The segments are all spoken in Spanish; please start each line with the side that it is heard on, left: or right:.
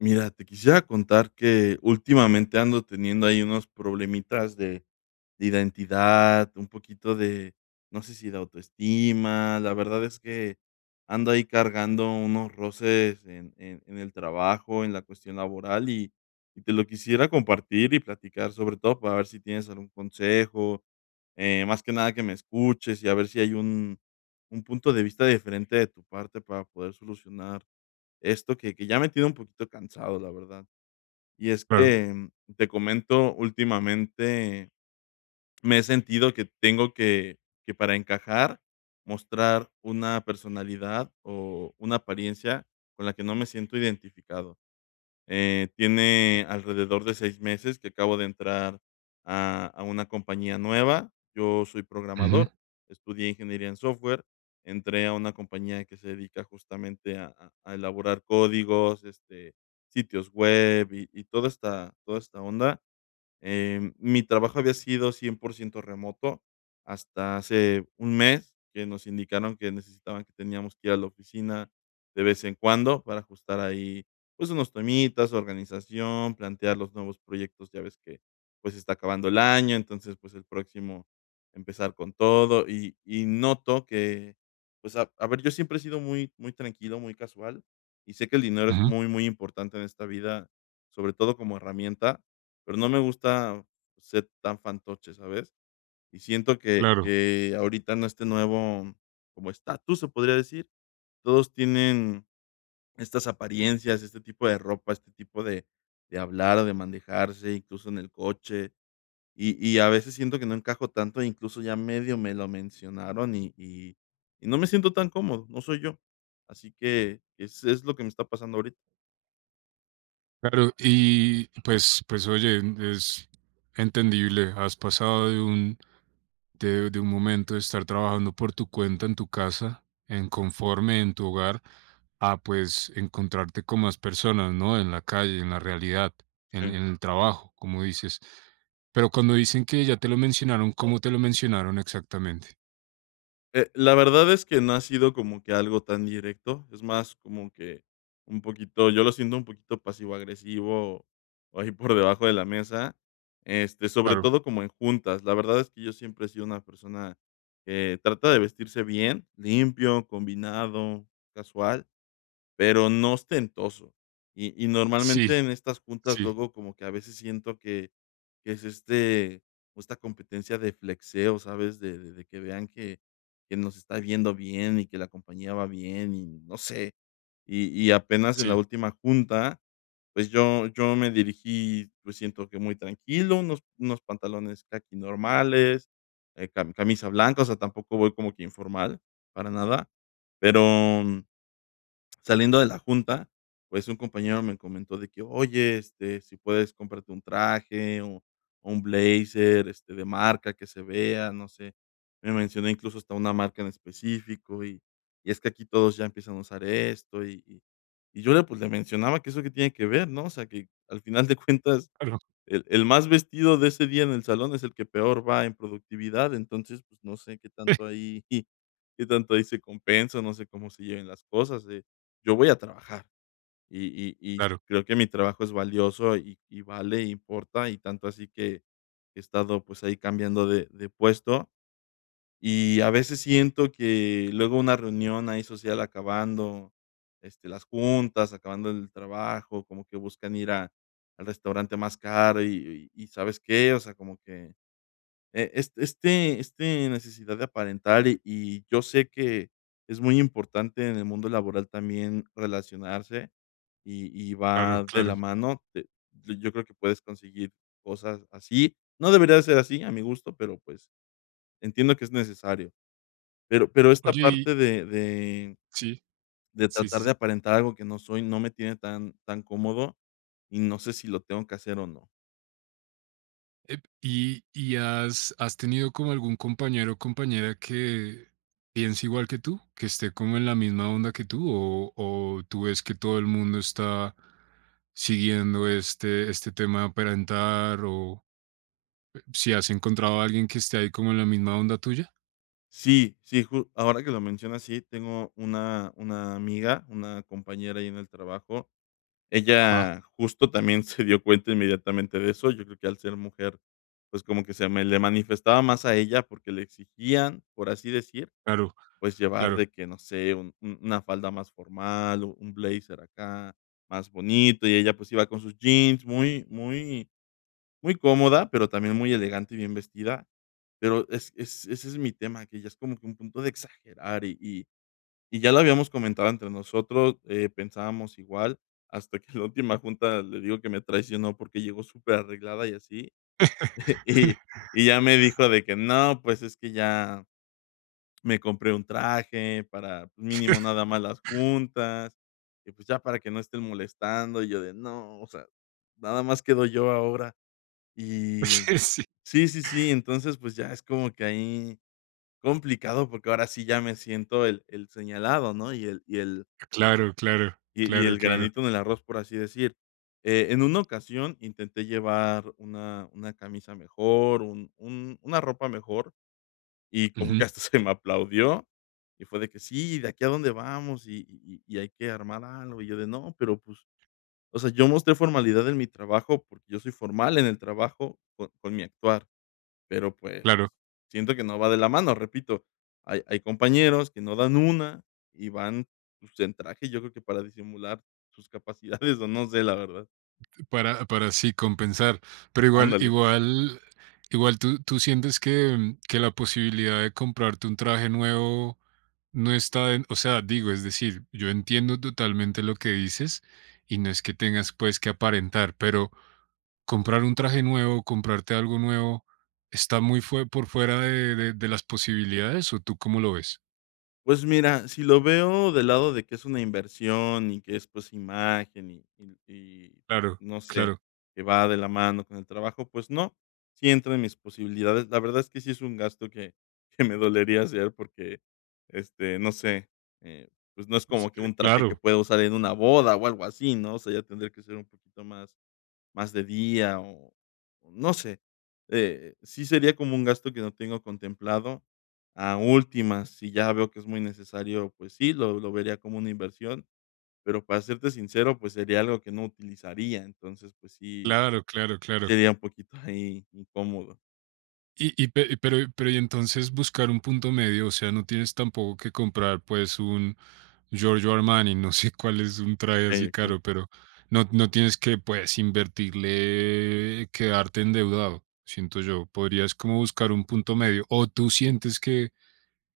left: Mira, te quisiera contar que últimamente ando teniendo ahí unos problemitas de identidad, un poquito de, no sé si de autoestima. La verdad es que ando ahí cargando unos roces en el trabajo, en la cuestión laboral, y te lo quisiera compartir y platicar, sobre todo para ver si tienes algún consejo, más que nada que me escuches y a ver si hay un punto de vista diferente de tu parte para poder solucionar esto que ya me tiene un poquito cansado, la verdad. Y es
right: Claro.
left: que, te comento, últimamente me he sentido que tengo que para encajar, mostrar una personalidad o una apariencia con la que no me siento identificado. Tiene alrededor de 6 meses que acabo de entrar a una compañía nueva. Yo soy
right: Ujú,
left: programador, estudié ingeniería en software, entré a una compañía que se dedica justamente a elaborar códigos, este, sitios web y toda esta onda. Mi trabajo había sido 100% remoto hasta hace un mes, que nos indicaron que necesitaban que teníamos que ir a la oficina de vez en cuando para ajustar ahí, pues, unos temitas, organización, plantear los nuevos proyectos. Ya ves que, pues, está acabando el año, entonces, pues, el próximo empezar con todo. Y noto que, pues, a ver, yo siempre he sido muy muy tranquilo, muy casual, y sé que el dinero es
right: ujú.
left: muy, muy importante en esta vida, sobre todo como herramienta, pero no me gusta ser tan fantoche, ¿sabes? Y siento que
right: Claro,
left: que ahorita en este nuevo, como estatus, se podría decir, todos tienen estas apariencias, este tipo de ropa, este tipo de hablar, de manejarse, incluso en el coche, y a veces siento que no encajo tanto, e incluso ya medio me lo mencionaron y no me siento tan cómodo, no soy yo. Así que es lo que me está pasando ahorita.
right: claro. Y pues oye, es entendible. Has pasado de un momento de estar trabajando por tu cuenta en tu casa, en tu hogar, a pues encontrarte con más personas, ¿no? En la calle, en la realidad,
left: Sí.
right: en el trabajo, como dices. Pero cuando dicen que ya te lo mencionaron, ¿cómo te lo mencionaron exactamente?
left: La verdad es que no ha sido como que algo tan directo, es más como que un poquito, yo lo siento un poquito pasivo-agresivo, o ahí por debajo de la mesa, este, sobre
right: Claro,
left: todo como en juntas. La verdad es que yo siempre he sido una persona que trata de vestirse bien, limpio, combinado, casual, pero no ostentoso. Y
right: sí,
left: normalmente en estas juntas
right: sí,
left: luego como que a veces siento que es, este, esta competencia de flexeo, ¿sabes? De que vean que nos está viendo bien y que la compañía va bien y no sé. Y apenas en la
right: sí,
left: última junta, pues yo me dirigí, pues siento que muy tranquilo, unos pantalones caqui normales, camisa blanca, o sea, tampoco voy como que informal, para nada, pero mm, Saliendo de la junta, pues, un compañero me comentó de que: "Oye, este, si puedes, cómprate un traje, o un blazer, este, de marca que se vea", no sé. Me mencionó incluso hasta una marca en específico, y es que aquí todos ya empiezan a usar esto, y yo le, pues, le mencionaba que eso qué tiene que ver, ¿no? O sea, que al final de cuentas
right: claro,
left: el más vestido de ese día en el salón es el que peor va en productividad, entonces, pues, no sé qué tanto ahí qué tanto ahí se compensa, no sé cómo se lleven las cosas. Yo voy a trabajar y
right: claro,
left: creo que mi trabajo es valioso y vale, importa, y tanto así que he estado, pues, ahí cambiando de puesto. Y a veces siento que luego una reunión ahí social, acabando, este, las juntas, acabando el trabajo, como que buscan ir a al restaurante más caro y, ¿sabes qué? O sea, como que, es este necesidad de aparentar, y yo sé que es muy importante en el mundo laboral también relacionarse y
right: claro,
left: va de
right: claro.
left: la mano, te yo creo que puedes conseguir cosas así. No debería de ser así, a mi gusto, pero, pues, entiendo que es necesario. Pero esta
right: Oye, y
left: parte de de
right: sí.
left: de
right: Sí, sí,
left: tratar de
right: sí.
left: aparentar algo que no soy, no me tiene tan cómodo, y no sé si lo tengo que hacer o no.
right: ¿Y has tenido como algún compañero o compañera que piense igual que tú, que esté como en la misma onda que tú, o tú ves que todo el mundo está siguiendo este tema de parentar, o si has encontrado a alguien que esté ahí como en la misma onda tuya?
left: Sí, sí, ju ahora que lo mencionas, sí, tengo una amiga, una compañera ahí en el trabajo.
right: Ajá,
left: Ella justo también se dio cuenta inmediatamente de eso. Yo creo que al ser mujer, pues, como que se me le manifestaba más a ella porque le exigían, por así decir.
right: claro,
left: Pues, llevar
right: claro.
left: de que, no sé, un una falda más formal, u un blazer acá más bonito, y ella, pues, iba con sus jeans muy muy muy cómoda, pero también muy elegante y bien vestida. Pero es ese es mi tema, que ya es como que un punto de exagerar, y ya lo habíamos comentado entre nosotros, pensábamos igual, hasta que la última junta le digo que me traicionó porque llegó súper arreglada y así, y y ya me dijo de que: "No, pues, es que ya me compré un traje para pues, mínimo nada más las juntas, y pues ya para que no estén molestando", y yo de: "No, o sea, nada más quedo yo ahora". Y
right: Sí,
left: sí, sí, sí, entonces, pues ya es como que ahí complicado, porque ahora sí ya me siento el señalado, ¿no? Y el y el
right: claro, claro,
left: y y
right: claro,
left: el
right: claro.
left: granito en el arroz, por así decir. En una ocasión intenté llevar una camisa mejor, un una ropa mejor. Y como que
right: Ujú,
left: hasta se me aplaudió, y fue de que: "Sí, ¿de aquí a dónde vamos?, y hay que armar algo". Y yo de: "No, pero pues", o sea, yo mostré formalidad en mi trabajo, porque yo soy formal en el trabajo con mi actuar, pero pues,
right: claro.
left: siento que no va de la mano, repito, hay compañeros que no dan una y van, pues, en traje, yo creo que para disimular sus capacidades, o no sé, la verdad.
right: Para sí compensar, pero igual,
left: Ándale.
right: igual, igual tú, tú sientes que, que la posibilidad de comprarte un traje nuevo no está en, o sea, digo, es decir, yo entiendo totalmente lo que dices y no es que tengas pues que aparentar, pero comprar un traje nuevo, comprarte algo nuevo, está muy fue por fuera de las posibilidades, ¿o tú cómo lo ves?
left: Pues mira, si lo veo del lado de que es una inversión y que es, pues, imagen y y
right: Claro,
left: y no sé,
right: claro,
left: que va de la mano con el trabajo, pues no, sí entra en mis posibilidades. La verdad es que sí es un gasto que me dolería hacer porque, este, no sé, eh, pues no es como que un traje que
right: claro,
left: pueda usar en una boda o algo así, ¿no? O sea, ya tendría que ser un poquito más de día o no sé, sí sería como un gasto que no tengo contemplado. A últimas, si ya veo que es muy necesario, pues sí, lo vería como una inversión, pero para serte sincero, pues sería algo que no utilizaría, entonces, pues sí,
right: claro, claro, claro.
left: sería un poquito ahí incómodo.
right: Y pe pero y entonces buscar un punto medio, o sea, no tienes tampoco que comprar, pues, un Giorgio Armani, no sé cuál es un traje
left: Okey,
right: así
left: okey.
right: caro, pero no tienes que, pues, invertirle, quedarte endeudado, siento yo. Podrías como buscar un punto medio, ¿o tú sientes que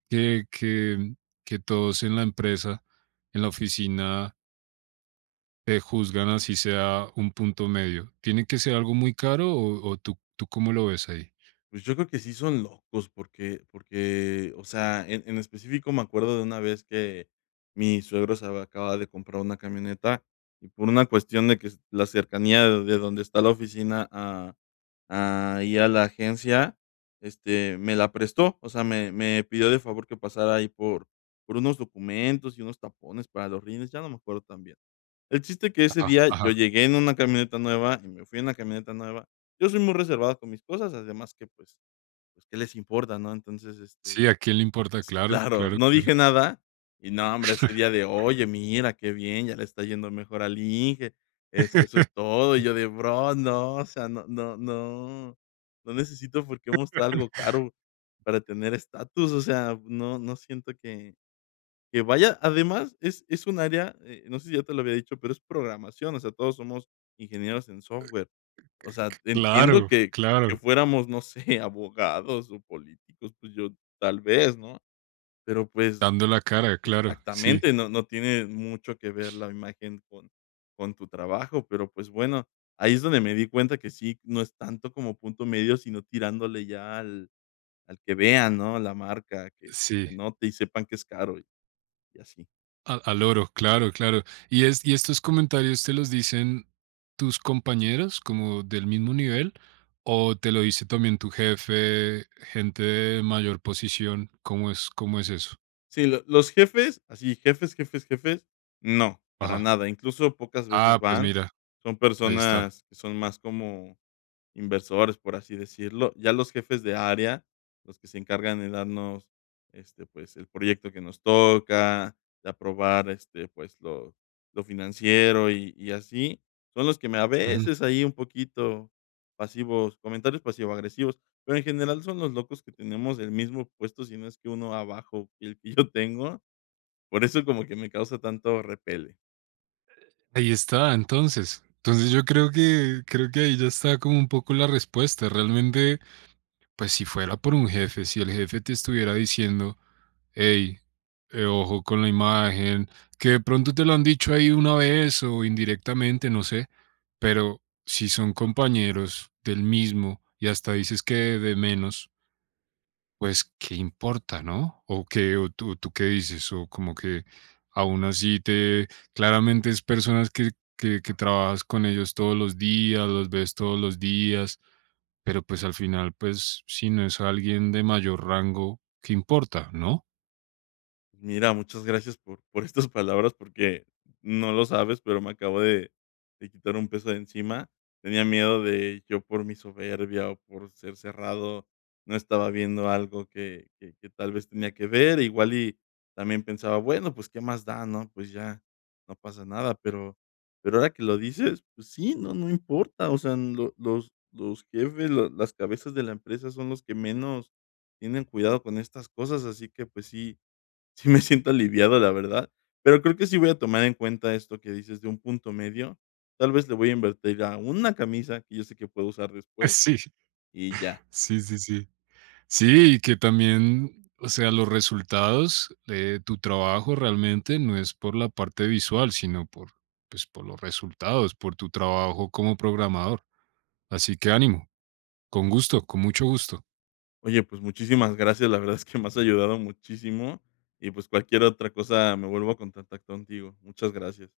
right: que que que todos en la empresa, en la oficina, te juzgan así sea un punto medio, tiene que ser algo muy caro, o tú tú cómo lo ves ahí?
left: Pues yo creo que sí son locos, porque, o sea, en específico me acuerdo de una vez que mi suegro se había acababa de comprar una camioneta, y por una cuestión de que la cercanía de donde está la oficina a la agencia, este, me la prestó, o sea, me pidió de favor que pasara ahí por unos documentos y unos tapones para los rines, ya no me acuerdo tan bien. El chiste que ese
right: Ajá,
left: día yo
right: ajá.
left: llegué en una camioneta nueva y me fui en la camioneta nueva. Yo soy muy reservado con mis cosas, además que, pues, ¿qué les importa, no? Entonces, este,
right: Sí, ¿a quién le importa? Claro,
left: claro,
right: claro,
left: no
right: claro.
left: dije nada y no, hombre, ese día de: "Oye, mira, qué bien, ya le está yendo mejor al Inge, eso es todo". Y yo de: "Bro, no, o sea, no, no, no, no necesito por qué mostrar algo caro para tener estatus", o sea, no siento que vaya, además es un área, no sé si ya te lo había dicho, pero es programación, o sea, todos somos ingenieros en software. O sea, entiendo
right: Claro,
left: que
right: claro.
left: fuéramos, no sé, abogados o políticos, pues yo tal vez, ¿no? Pero, pues,
right: Dando la cara, claro, sí,
left: exactamente, no tiene mucho que ver la imagen con tu trabajo, pero, pues, bueno, ahí es donde me di cuenta que sí, no es tanto como punto medio, sino tirándole ya al que vean, ¿no? La marca, que
right: sí.
left: se note y sepan que es caro y así.
right: A al oro, claro, claro. ¿Y es y estos comentarios te los dicen tus compañeros, como del mismo nivel, o te lo dice también tu jefe, gente de mayor posición? Cómo es eso?
left: Sí, lo los jefes, así jefes, jefes, jefes, no, para
right: Ajá.
left: nada. Incluso pocas veces
right: Ah, pues
left: van.
right: mira,
left: Son
right: ahí está.
left: personas que son más como inversores, por así decirlo. Ya los jefes de área, los que se encargan de darnos, este, pues, el proyecto que nos toca, de aprobar, este, pues, lo financiero y así, son los que me a
right: Ujú.
left: veces ahí un poquito pasivos, comentarios pasivo-agresivos, pero en general son los locos que tenemos el mismo puesto, si no es que uno abajo que el que yo tengo, por eso como que me causa tanto repele.
right: Ahí está, entonces. Entonces, yo creo que ahí ya está como un poco la respuesta. Realmente, pues si fuera por un jefe, si el jefe te estuviera diciendo, hey, ojo con la imagen, que de pronto te lo han dicho ahí una vez o indirectamente, no sé, pero si son compañeros del mismo y hasta dices que de menos, pues qué importa, ¿no? O qué, tú qué dices, o como que aún así claramente es personas que, que trabajas con ellos todos los días, los ves todos los días, pero, pues, al final, pues, si no es alguien de mayor rango, ¿qué importa, no?
left: Mira, muchas gracias por estas palabras, porque no lo sabes, pero me acabo de quitar un peso de encima. Tenía miedo de yo por mi soberbia o por ser cerrado, no estaba viendo algo que tal vez tenía que ver, igual y también pensaba, bueno, pues, ¿qué más da, no? Pues ya, no pasa nada. Pero ahora que lo dices, pues sí, no importa. O sea, lo los jefes, lo las cabezas de la empresa son los que menos tienen cuidado con estas cosas, así que, pues sí. Sí, me siento aliviado, la verdad, pero creo que sí voy a tomar en cuenta esto que dices de un punto medio. Tal vez le voy a invertir a una camisa que yo sé que puedo usar después,
right: Sí,
left: y ya.
right: sí, sí, sí. Sí, y que también, o sea, los resultados de tu trabajo realmente no es por la parte visual, sino por, pues, por los resultados, por tu trabajo como programador. Así que ánimo, con gusto, con mucho gusto.
left: Oye, pues muchísimas gracias, la verdad es que me has ayudado muchísimo, y pues cualquier otra cosa me vuelvo a contactar contigo. Muchas gracias.